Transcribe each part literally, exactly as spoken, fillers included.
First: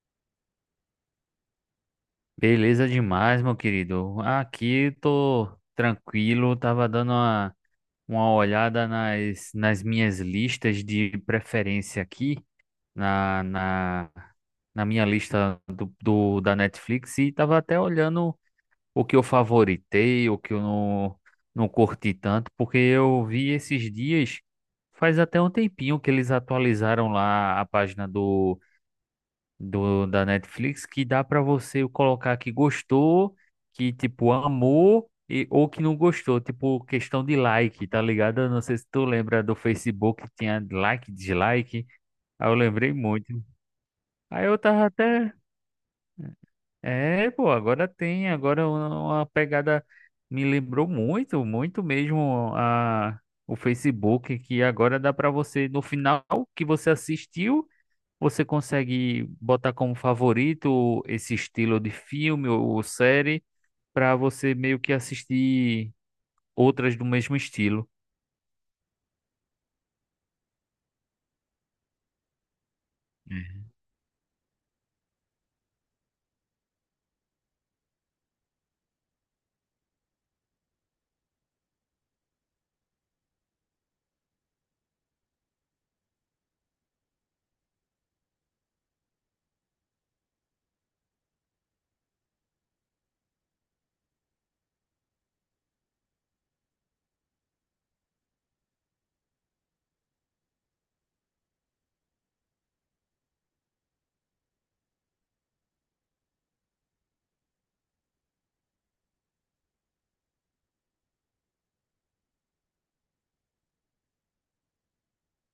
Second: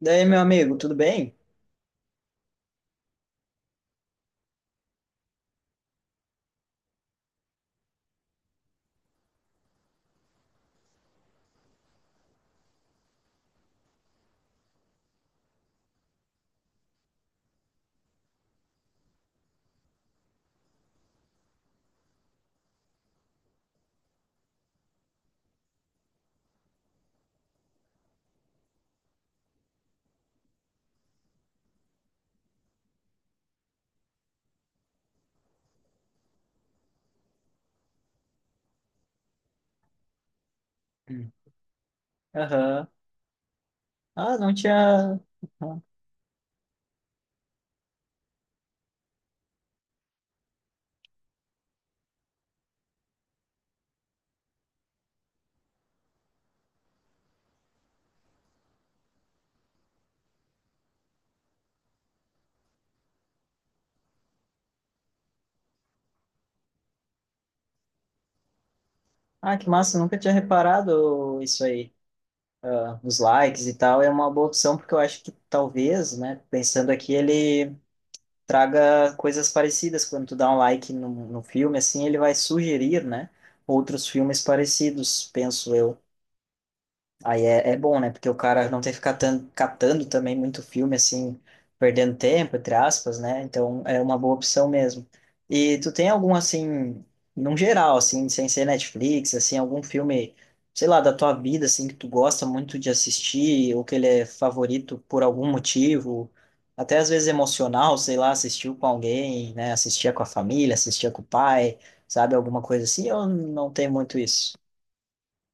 Daí, meu amigo, tudo bem? Beleza demais, meu querido. Aqui tô tranquilo, tava dando uma, uma olhada nas, nas minhas listas de preferência aqui, na, na, na minha lista do, do- da Netflix, e tava até olhando o que eu favoritei, o que eu não, não curti tanto, porque eu vi esses dias, faz até um tempinho que eles atualizaram lá a página do da Netflix que dá pra você colocar que gostou, que tipo amou e ou que não gostou, tipo questão de like, tá ligado? Eu não sei se tu lembra do Facebook que tinha like, Hum. dislike. Aí eu Aham. lembrei muito. Ah, Aí não eu tava tinha. até, Aham. é, pô, agora tem, agora uma uma pegada me lembrou muito, muito mesmo a o Facebook que agora dá pra você no final que você assistiu você consegue botar como favorito esse estilo de filme ou série para você meio que assistir outras do mesmo estilo? Ah, que massa, nunca tinha reparado isso aí. Ah, os É. likes e tal é uma boa opção, porque eu acho que talvez, né, pensando aqui, ele traga coisas parecidas. Quando tu dá um like no, no filme, assim, ele vai sugerir, né, outros filmes parecidos, penso eu. Aí é, é bom, né? Porque o cara não tem que ficar tan- catando também muito filme, assim, perdendo tempo, entre aspas, né? Então é uma boa opção mesmo. E tu tem algum, assim, num geral, assim, sem ser Netflix, assim, algum filme, sei lá, da tua vida, assim, que tu gosta muito de assistir, ou que ele é favorito por algum motivo, até às vezes emocional, sei lá, assistiu com alguém, né? Assistia com a família, assistia com o pai, sabe? Alguma coisa assim, ou não tem muito isso?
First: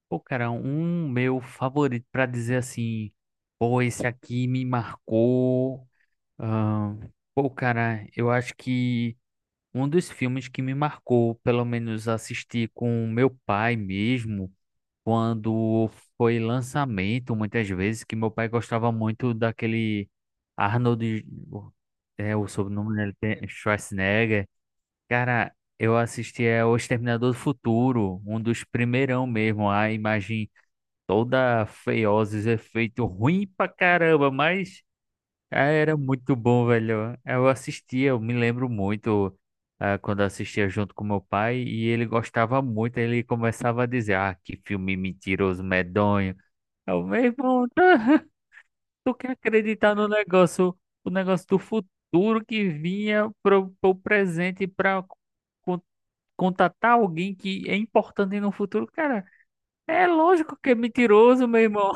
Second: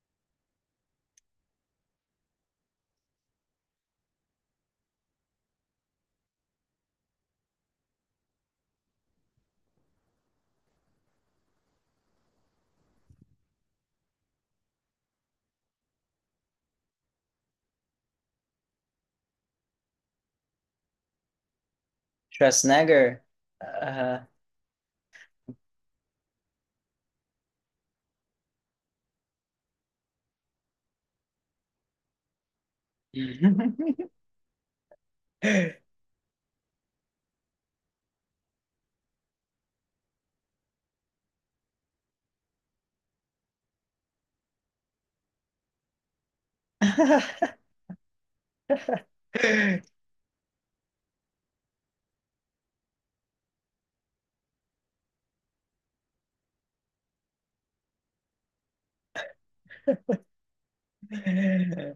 Pô, cara, um meu favorito para dizer assim, pô, esse aqui me marcou. ahn, Pô, cara, eu acho que um dos filmes que me marcou, pelo menos assistir com meu pai mesmo, quando foi lançamento, muitas vezes, que meu pai gostava muito daquele Arnold, é o sobrenome dele, Schwarzenegger. tem- ah, Schwarzenegger. Cara, eu assisti é O Exterminador do Futuro, um dos primeirão mesmo, a imagem toda feiosa, os efeitos ruim pra caramba, mas ah, Ah. era muito bom, velho. Eu assistia, eu me lembro muito ah, quando eu assistia junto com meu pai e ele gostava muito. Ele começava a dizer: ah, que filme mentiroso, medonho. Eu, meu irmão, tá, tu quer acreditar no negócio, o negócio do futuro que vinha pro, pro presente para contatar alguém que é importante no futuro? Cara, é lógico que é mentiroso, meu irmão.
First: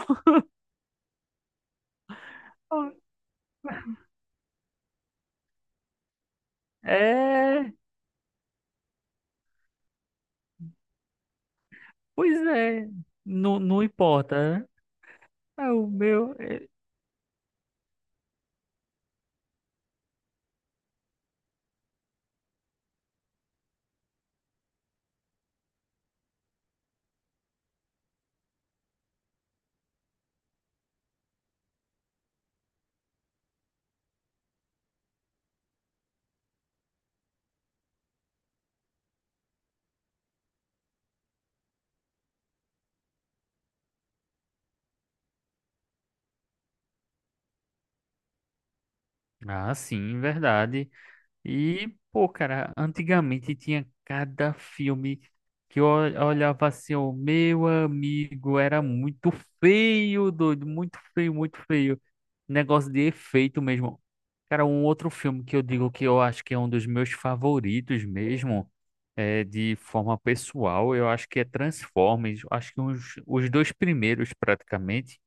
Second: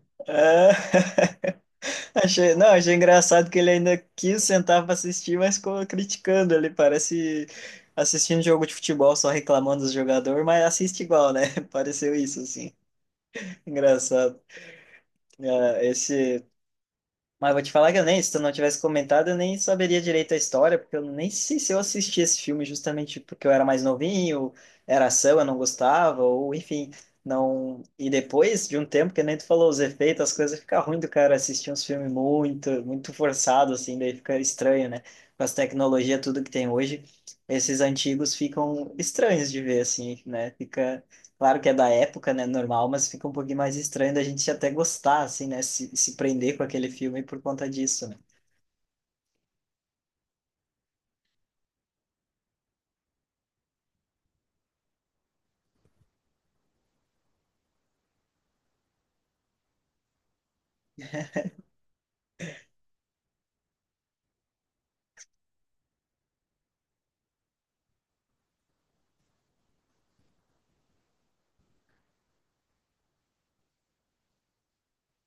Achei, não, achei engraçado que ele ainda quis sentar pra assistir, mas ficou criticando ali, parece É, assistindo jogo de futebol, só reclamando dos jogadores, mas assiste igual, né? Pareceu pois isso, assim. é. Não, não Engraçado. importa, né? É Ah, o meu. esse É- Mas vou te falar que eu nem, se tu não tivesse comentado, eu nem saberia direito a história, porque eu nem sei se eu assisti esse filme justamente porque eu era mais novinho, era ação, eu não gostava, ou enfim, não. E depois de um tempo, que nem tu falou, os efeitos, as coisas ficam ruim do cara assistir uns filmes muito, muito forçados, assim, daí fica estranho, né? Com as tecnologias, tudo que tem hoje, esses antigos ficam estranhos de ver, assim, né? Fica claro que é da época, né? Normal, mas fica um pouquinho mais estranho da gente até gostar, assim, né? Se, se prender com aquele filme por conta disso, né? Ah, sim, verdade. E, pô, cara, antigamente tinha cada filme que eu ol- olhava assim, o meu amigo era muito feio, doido, muito feio, muito feio. Negócio de efeito mesmo. Cara, um outro filme que eu digo que eu acho que é um dos meus favoritos mesmo, é de forma pessoal, eu acho que é Transformers, acho que uns, os dois primeiros praticamente.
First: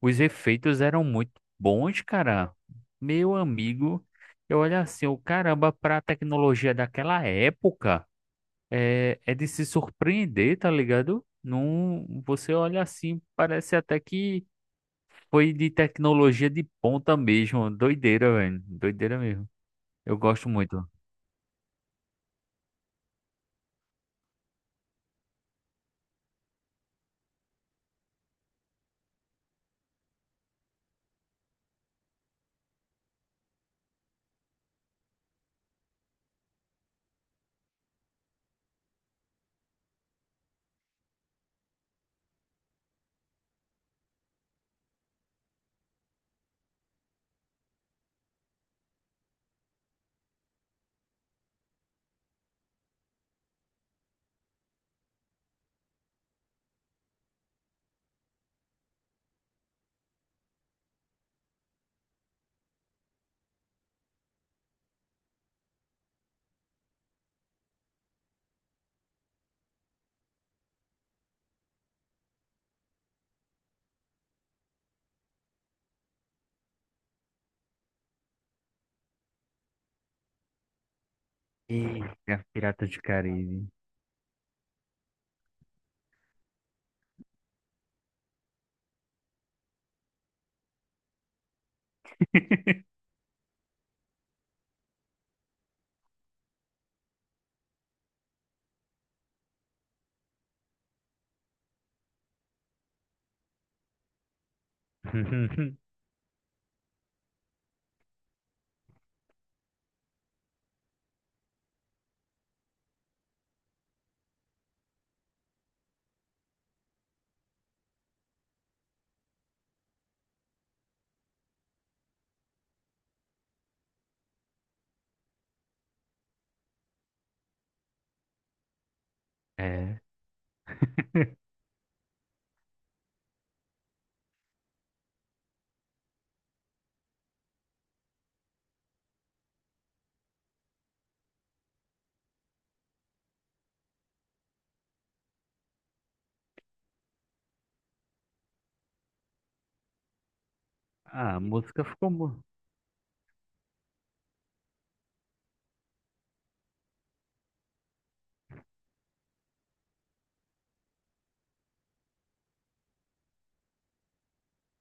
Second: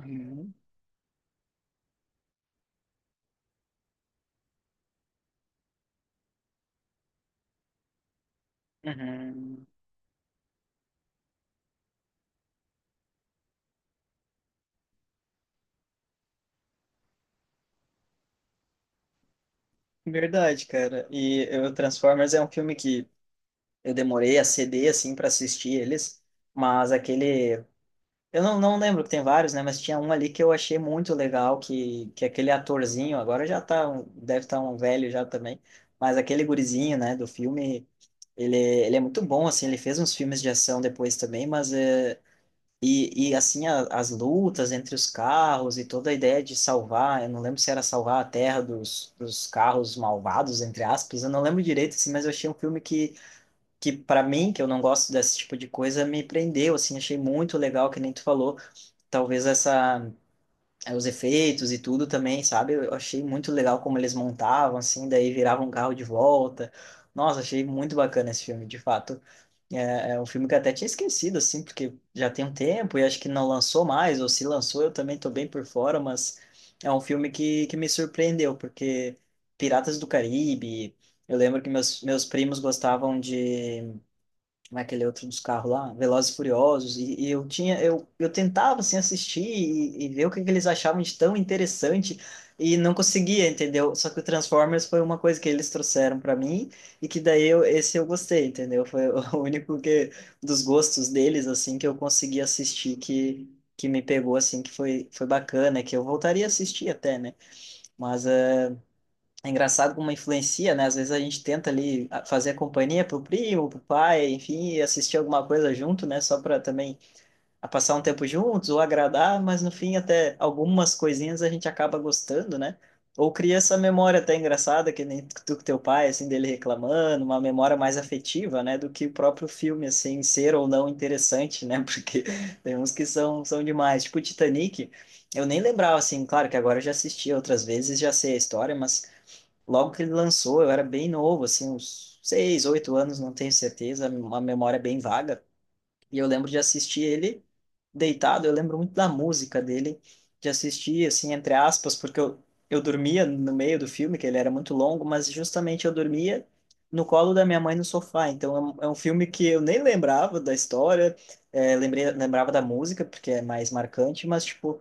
Os efeitos eram muito bons, cara. Meu amigo, eu olho assim, o caramba, pra tecnologia daquela época, é, é de se uhum. surpreender, tá ligado? Não, você olha assim, parece até que foi de tecnologia de ponta mesmo. Doideira, velho. Doideira mesmo. Eu gosto Verdade, muito. cara. E o Transformers é um filme que eu demorei a ceder, assim, para assistir eles, mas aquele. Eu não, não lembro que tem vários, né? Mas tinha um ali que eu achei muito legal, que, que aquele atorzinho, agora já tá, um- deve estar um velho já também, mas aquele gurizinho, né, do filme. Ele, ele é muito bom, assim, ele fez uns filmes de ação depois também, mas eh, E, e assim, a- as lutas entre os carros e toda a ideia de salvar, eu não lembro se era salvar a terra dos, dos carros malvados, entre aspas, eu não lembro direito, assim, mas eu achei um filme que, que para mim, que eu não gosto desse tipo de coisa, me prendeu, assim, achei muito legal, que nem tu falou, talvez essa, eh, os efeitos e tudo também, sabe? Eu achei muito legal como eles montavam, assim, daí viravam um carro de volta. Nossa, achei muito bacana esse filme, de fato. É, é um filme que eu até tinha esquecido, assim, porque já tem um tempo e acho que não lançou mais, ou se lançou eu também tô bem por fora, mas é um filme que, que me surpreendeu, porque Piratas do Caribe, eu lembro que meus, meus Eita, primos Piratas do gostavam Caribe. de como é aquele outro dos carros lá, Velozes e Furiosos, e, e eu tinha, eu, eu tentava assim assistir e, e ver o que, que eles achavam de tão interessante e não conseguia, entendeu? Só que o Transformers foi uma coisa que eles trouxeram para mim e que daí eu, esse eu gostei, entendeu? Foi o único que dos gostos deles assim que eu consegui assistir que que me pegou assim, que foi foi bacana, que eu voltaria a assistir até, né? Mas eh, é engraçado como influencia, né? Às vezes a gente tenta ali a- fazer a companhia pro primo, pro pai, enfim, e assistir alguma coisa junto, né? Só para também a passar um tempo juntos ou agradar, mas no fim até algumas coisinhas a gente acaba gostando, né? Ou cria essa memória até engraçada, que nem tu com teu pai, assim, dele reclamando, uma memória mais afetiva, né? Do que o próprio filme, É. assim, ser ou não interessante, né? Porque tem uns que são, são demais. Tipo Titanic, eu nem lembrava, assim, claro que agora eu já assisti outras vezes, já sei a história, mas logo que ele lançou, eu era bem novo, assim, uns seis, oito anos, não tenho certeza, uma memória bem vaga. E eu lembro de assistir ele deitado, eu lembro muito da música dele, de assistir, assim, Ah, a entre música aspas, ficou porque eu, boa. eu dormia no meio do filme, que ele era muito longo, mas justamente eu dormia no colo da minha mãe no sofá. Então é um, é um filme que eu nem lembrava da história, eh, lembrei, lembrava da música, porque é mais marcante, mas, tipo,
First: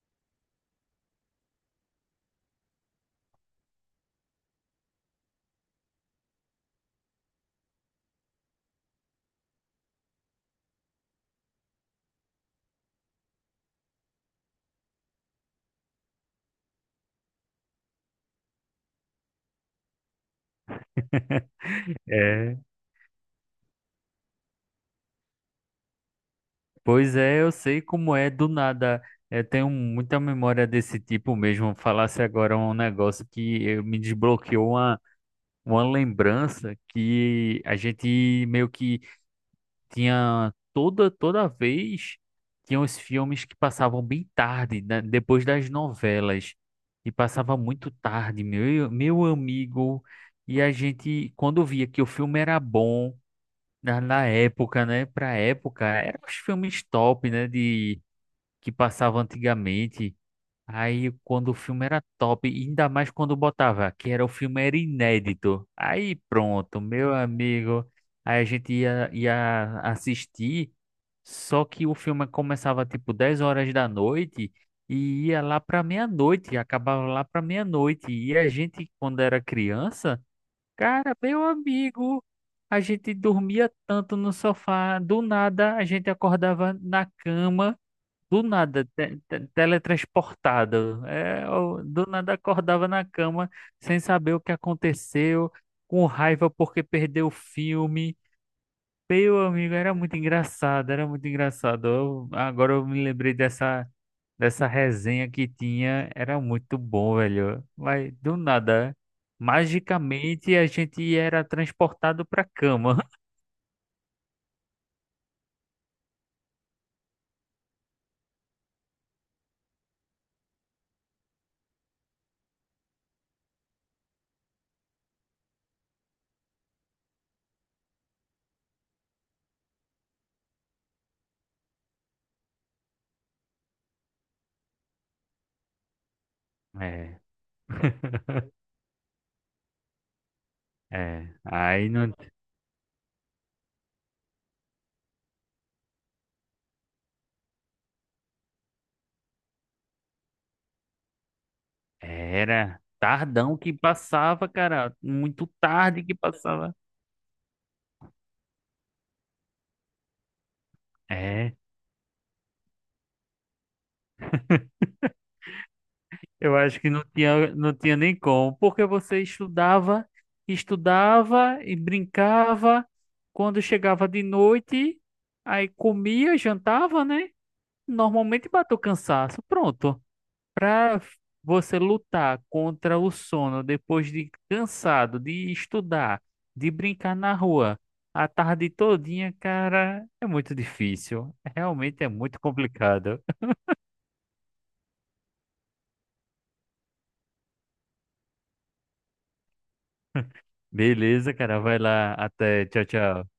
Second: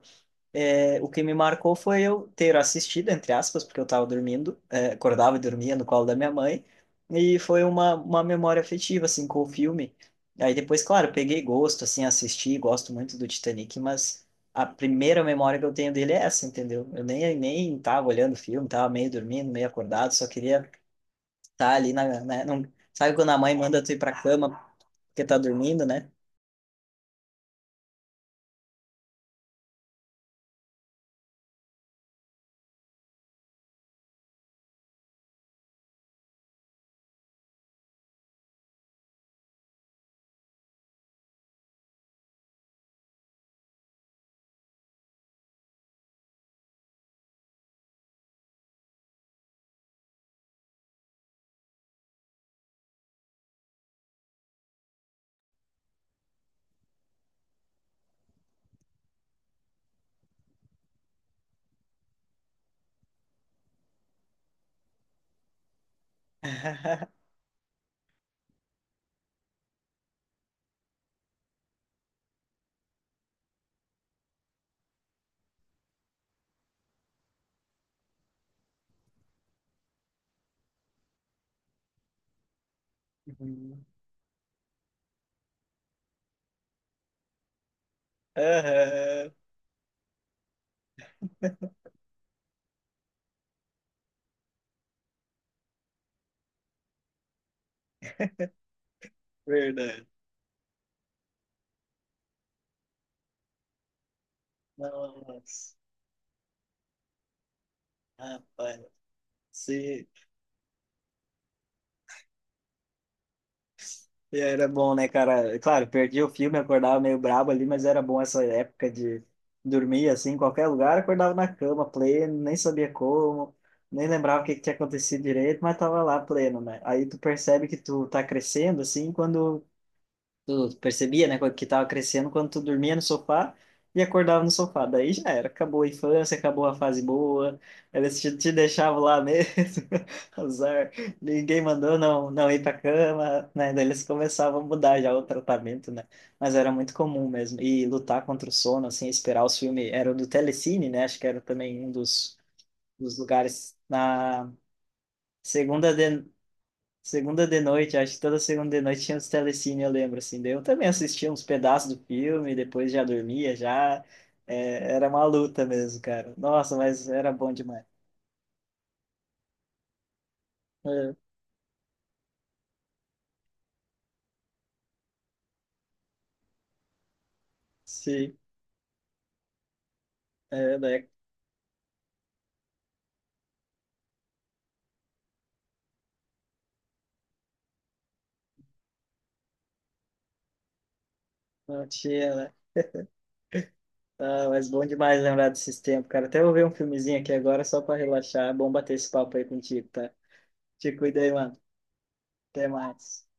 é, o que me marcou foi eu ter assistido, entre aspas, porque eu estava dormindo, é, acordava e dormia no colo da minha mãe, e foi uma, uma memória afetiva, assim, com o filme. Aí depois, claro, peguei gosto, assim, assisti, gosto muito do Titanic, mas a primeira memória que eu tenho dele é essa, entendeu? Eu nem, nem tava olhando o filme, tava meio dormindo, meio acordado, só queria estar tá ali na, né, É. não, sabe quando a mãe manda tu ir pra cama porque tá dormindo, né? Pois é, eu sei como é do nada. Eu tenho muita memória desse tipo mesmo. Falasse agora um negócio que eu- me desbloqueou uma, uma lembrança que a gente meio que tinha toda toda vez Tinha os filmes que passavam bem tarde, né, depois das novelas. E passava muito tarde, meu, meu amigo. E a gente, quando via que o filme era bom, na, na época, né? Pra época, eram os filmes top, né? De que passava antigamente. Aí quando o filme era top, e ainda mais quando botava, que era o filme era inédito. Aí pronto, meu amigo, aí a gente ia, ia assistir, só que o filme começava tipo dez horas da noite e ia lá pra meia-noite, acabava lá pra meia-noite. E a gente, quando era criança, cara, meu amigo, a gente dormia Uhum. tanto no sofá, do nada a gente acordava na cama do nada, te- Aham, te- teletransportado. É, eu do nada acordava na cama sem saber o que aconteceu, com raiva porque perdeu o filme. Meu amigo, era verdade. muito engraçado, era muito engraçado. Eu- agora eu me lembrei dessa, dessa resenha que Nossa. tinha, era muito bom, velho. Mas do Rapaz, nada, se... magicamente a gente era transportado pra cama. e era bom, né, cara? Claro, perdi o filme, acordava meio brabo ali, mas era bom essa época de dormir assim, em qualquer lugar, acordava na cama, pleno, nem sabia como, nem lembrava o que que tinha acontecido direito, mas tava lá pleno, né? Aí tu percebe que tu tá crescendo, assim, quando. Tu percebia, né, que tava crescendo quando tu dormia no sofá e acordava no sofá. Daí já era, acabou a infância, acabou a fase É. boa, eles te, te deixavam lá mesmo, azar, É, ninguém aí mandou não. não, não ir pra cama, né? Daí eles começavam a mudar já o tratamento, né? Mas era muito comum mesmo. E lutar contra o sono, assim, esperar os filmes, era o do Telecine, né? Acho que era também um dos, Era dos tardão que lugares passava, na cara. Muito segunda. tarde que passava. Segunda de noite, acho que toda segunda de noite tinha os telecine, eu lembro, assim. Daí eu também assistia uns É, pedaços do filme, depois já dormia, já. É, era uma luta mesmo, cara. eu Nossa, acho que não mas era bom tinha, não demais. tinha nem como. Porque você estudava, É, estudava e brincava. Quando chegava de noite, aí comia, jantava, né? sim, Normalmente bateu cansaço. Pronto. é, Para né? você lutar contra o sono depois de cansado de estudar, de brincar na rua a tarde todinha, cara, é muito difícil. Não Realmente é tinha, muito né? complicado. Ah, mas bom demais lembrar desses tempos, cara. Até vou ver um filmezinho aqui agora só pra relaxar. É bom bater esse papo aí contigo, tá? Te cuida aí, Beleza, mano. cara, vai lá. Até. Até Tchau, mais. tchau.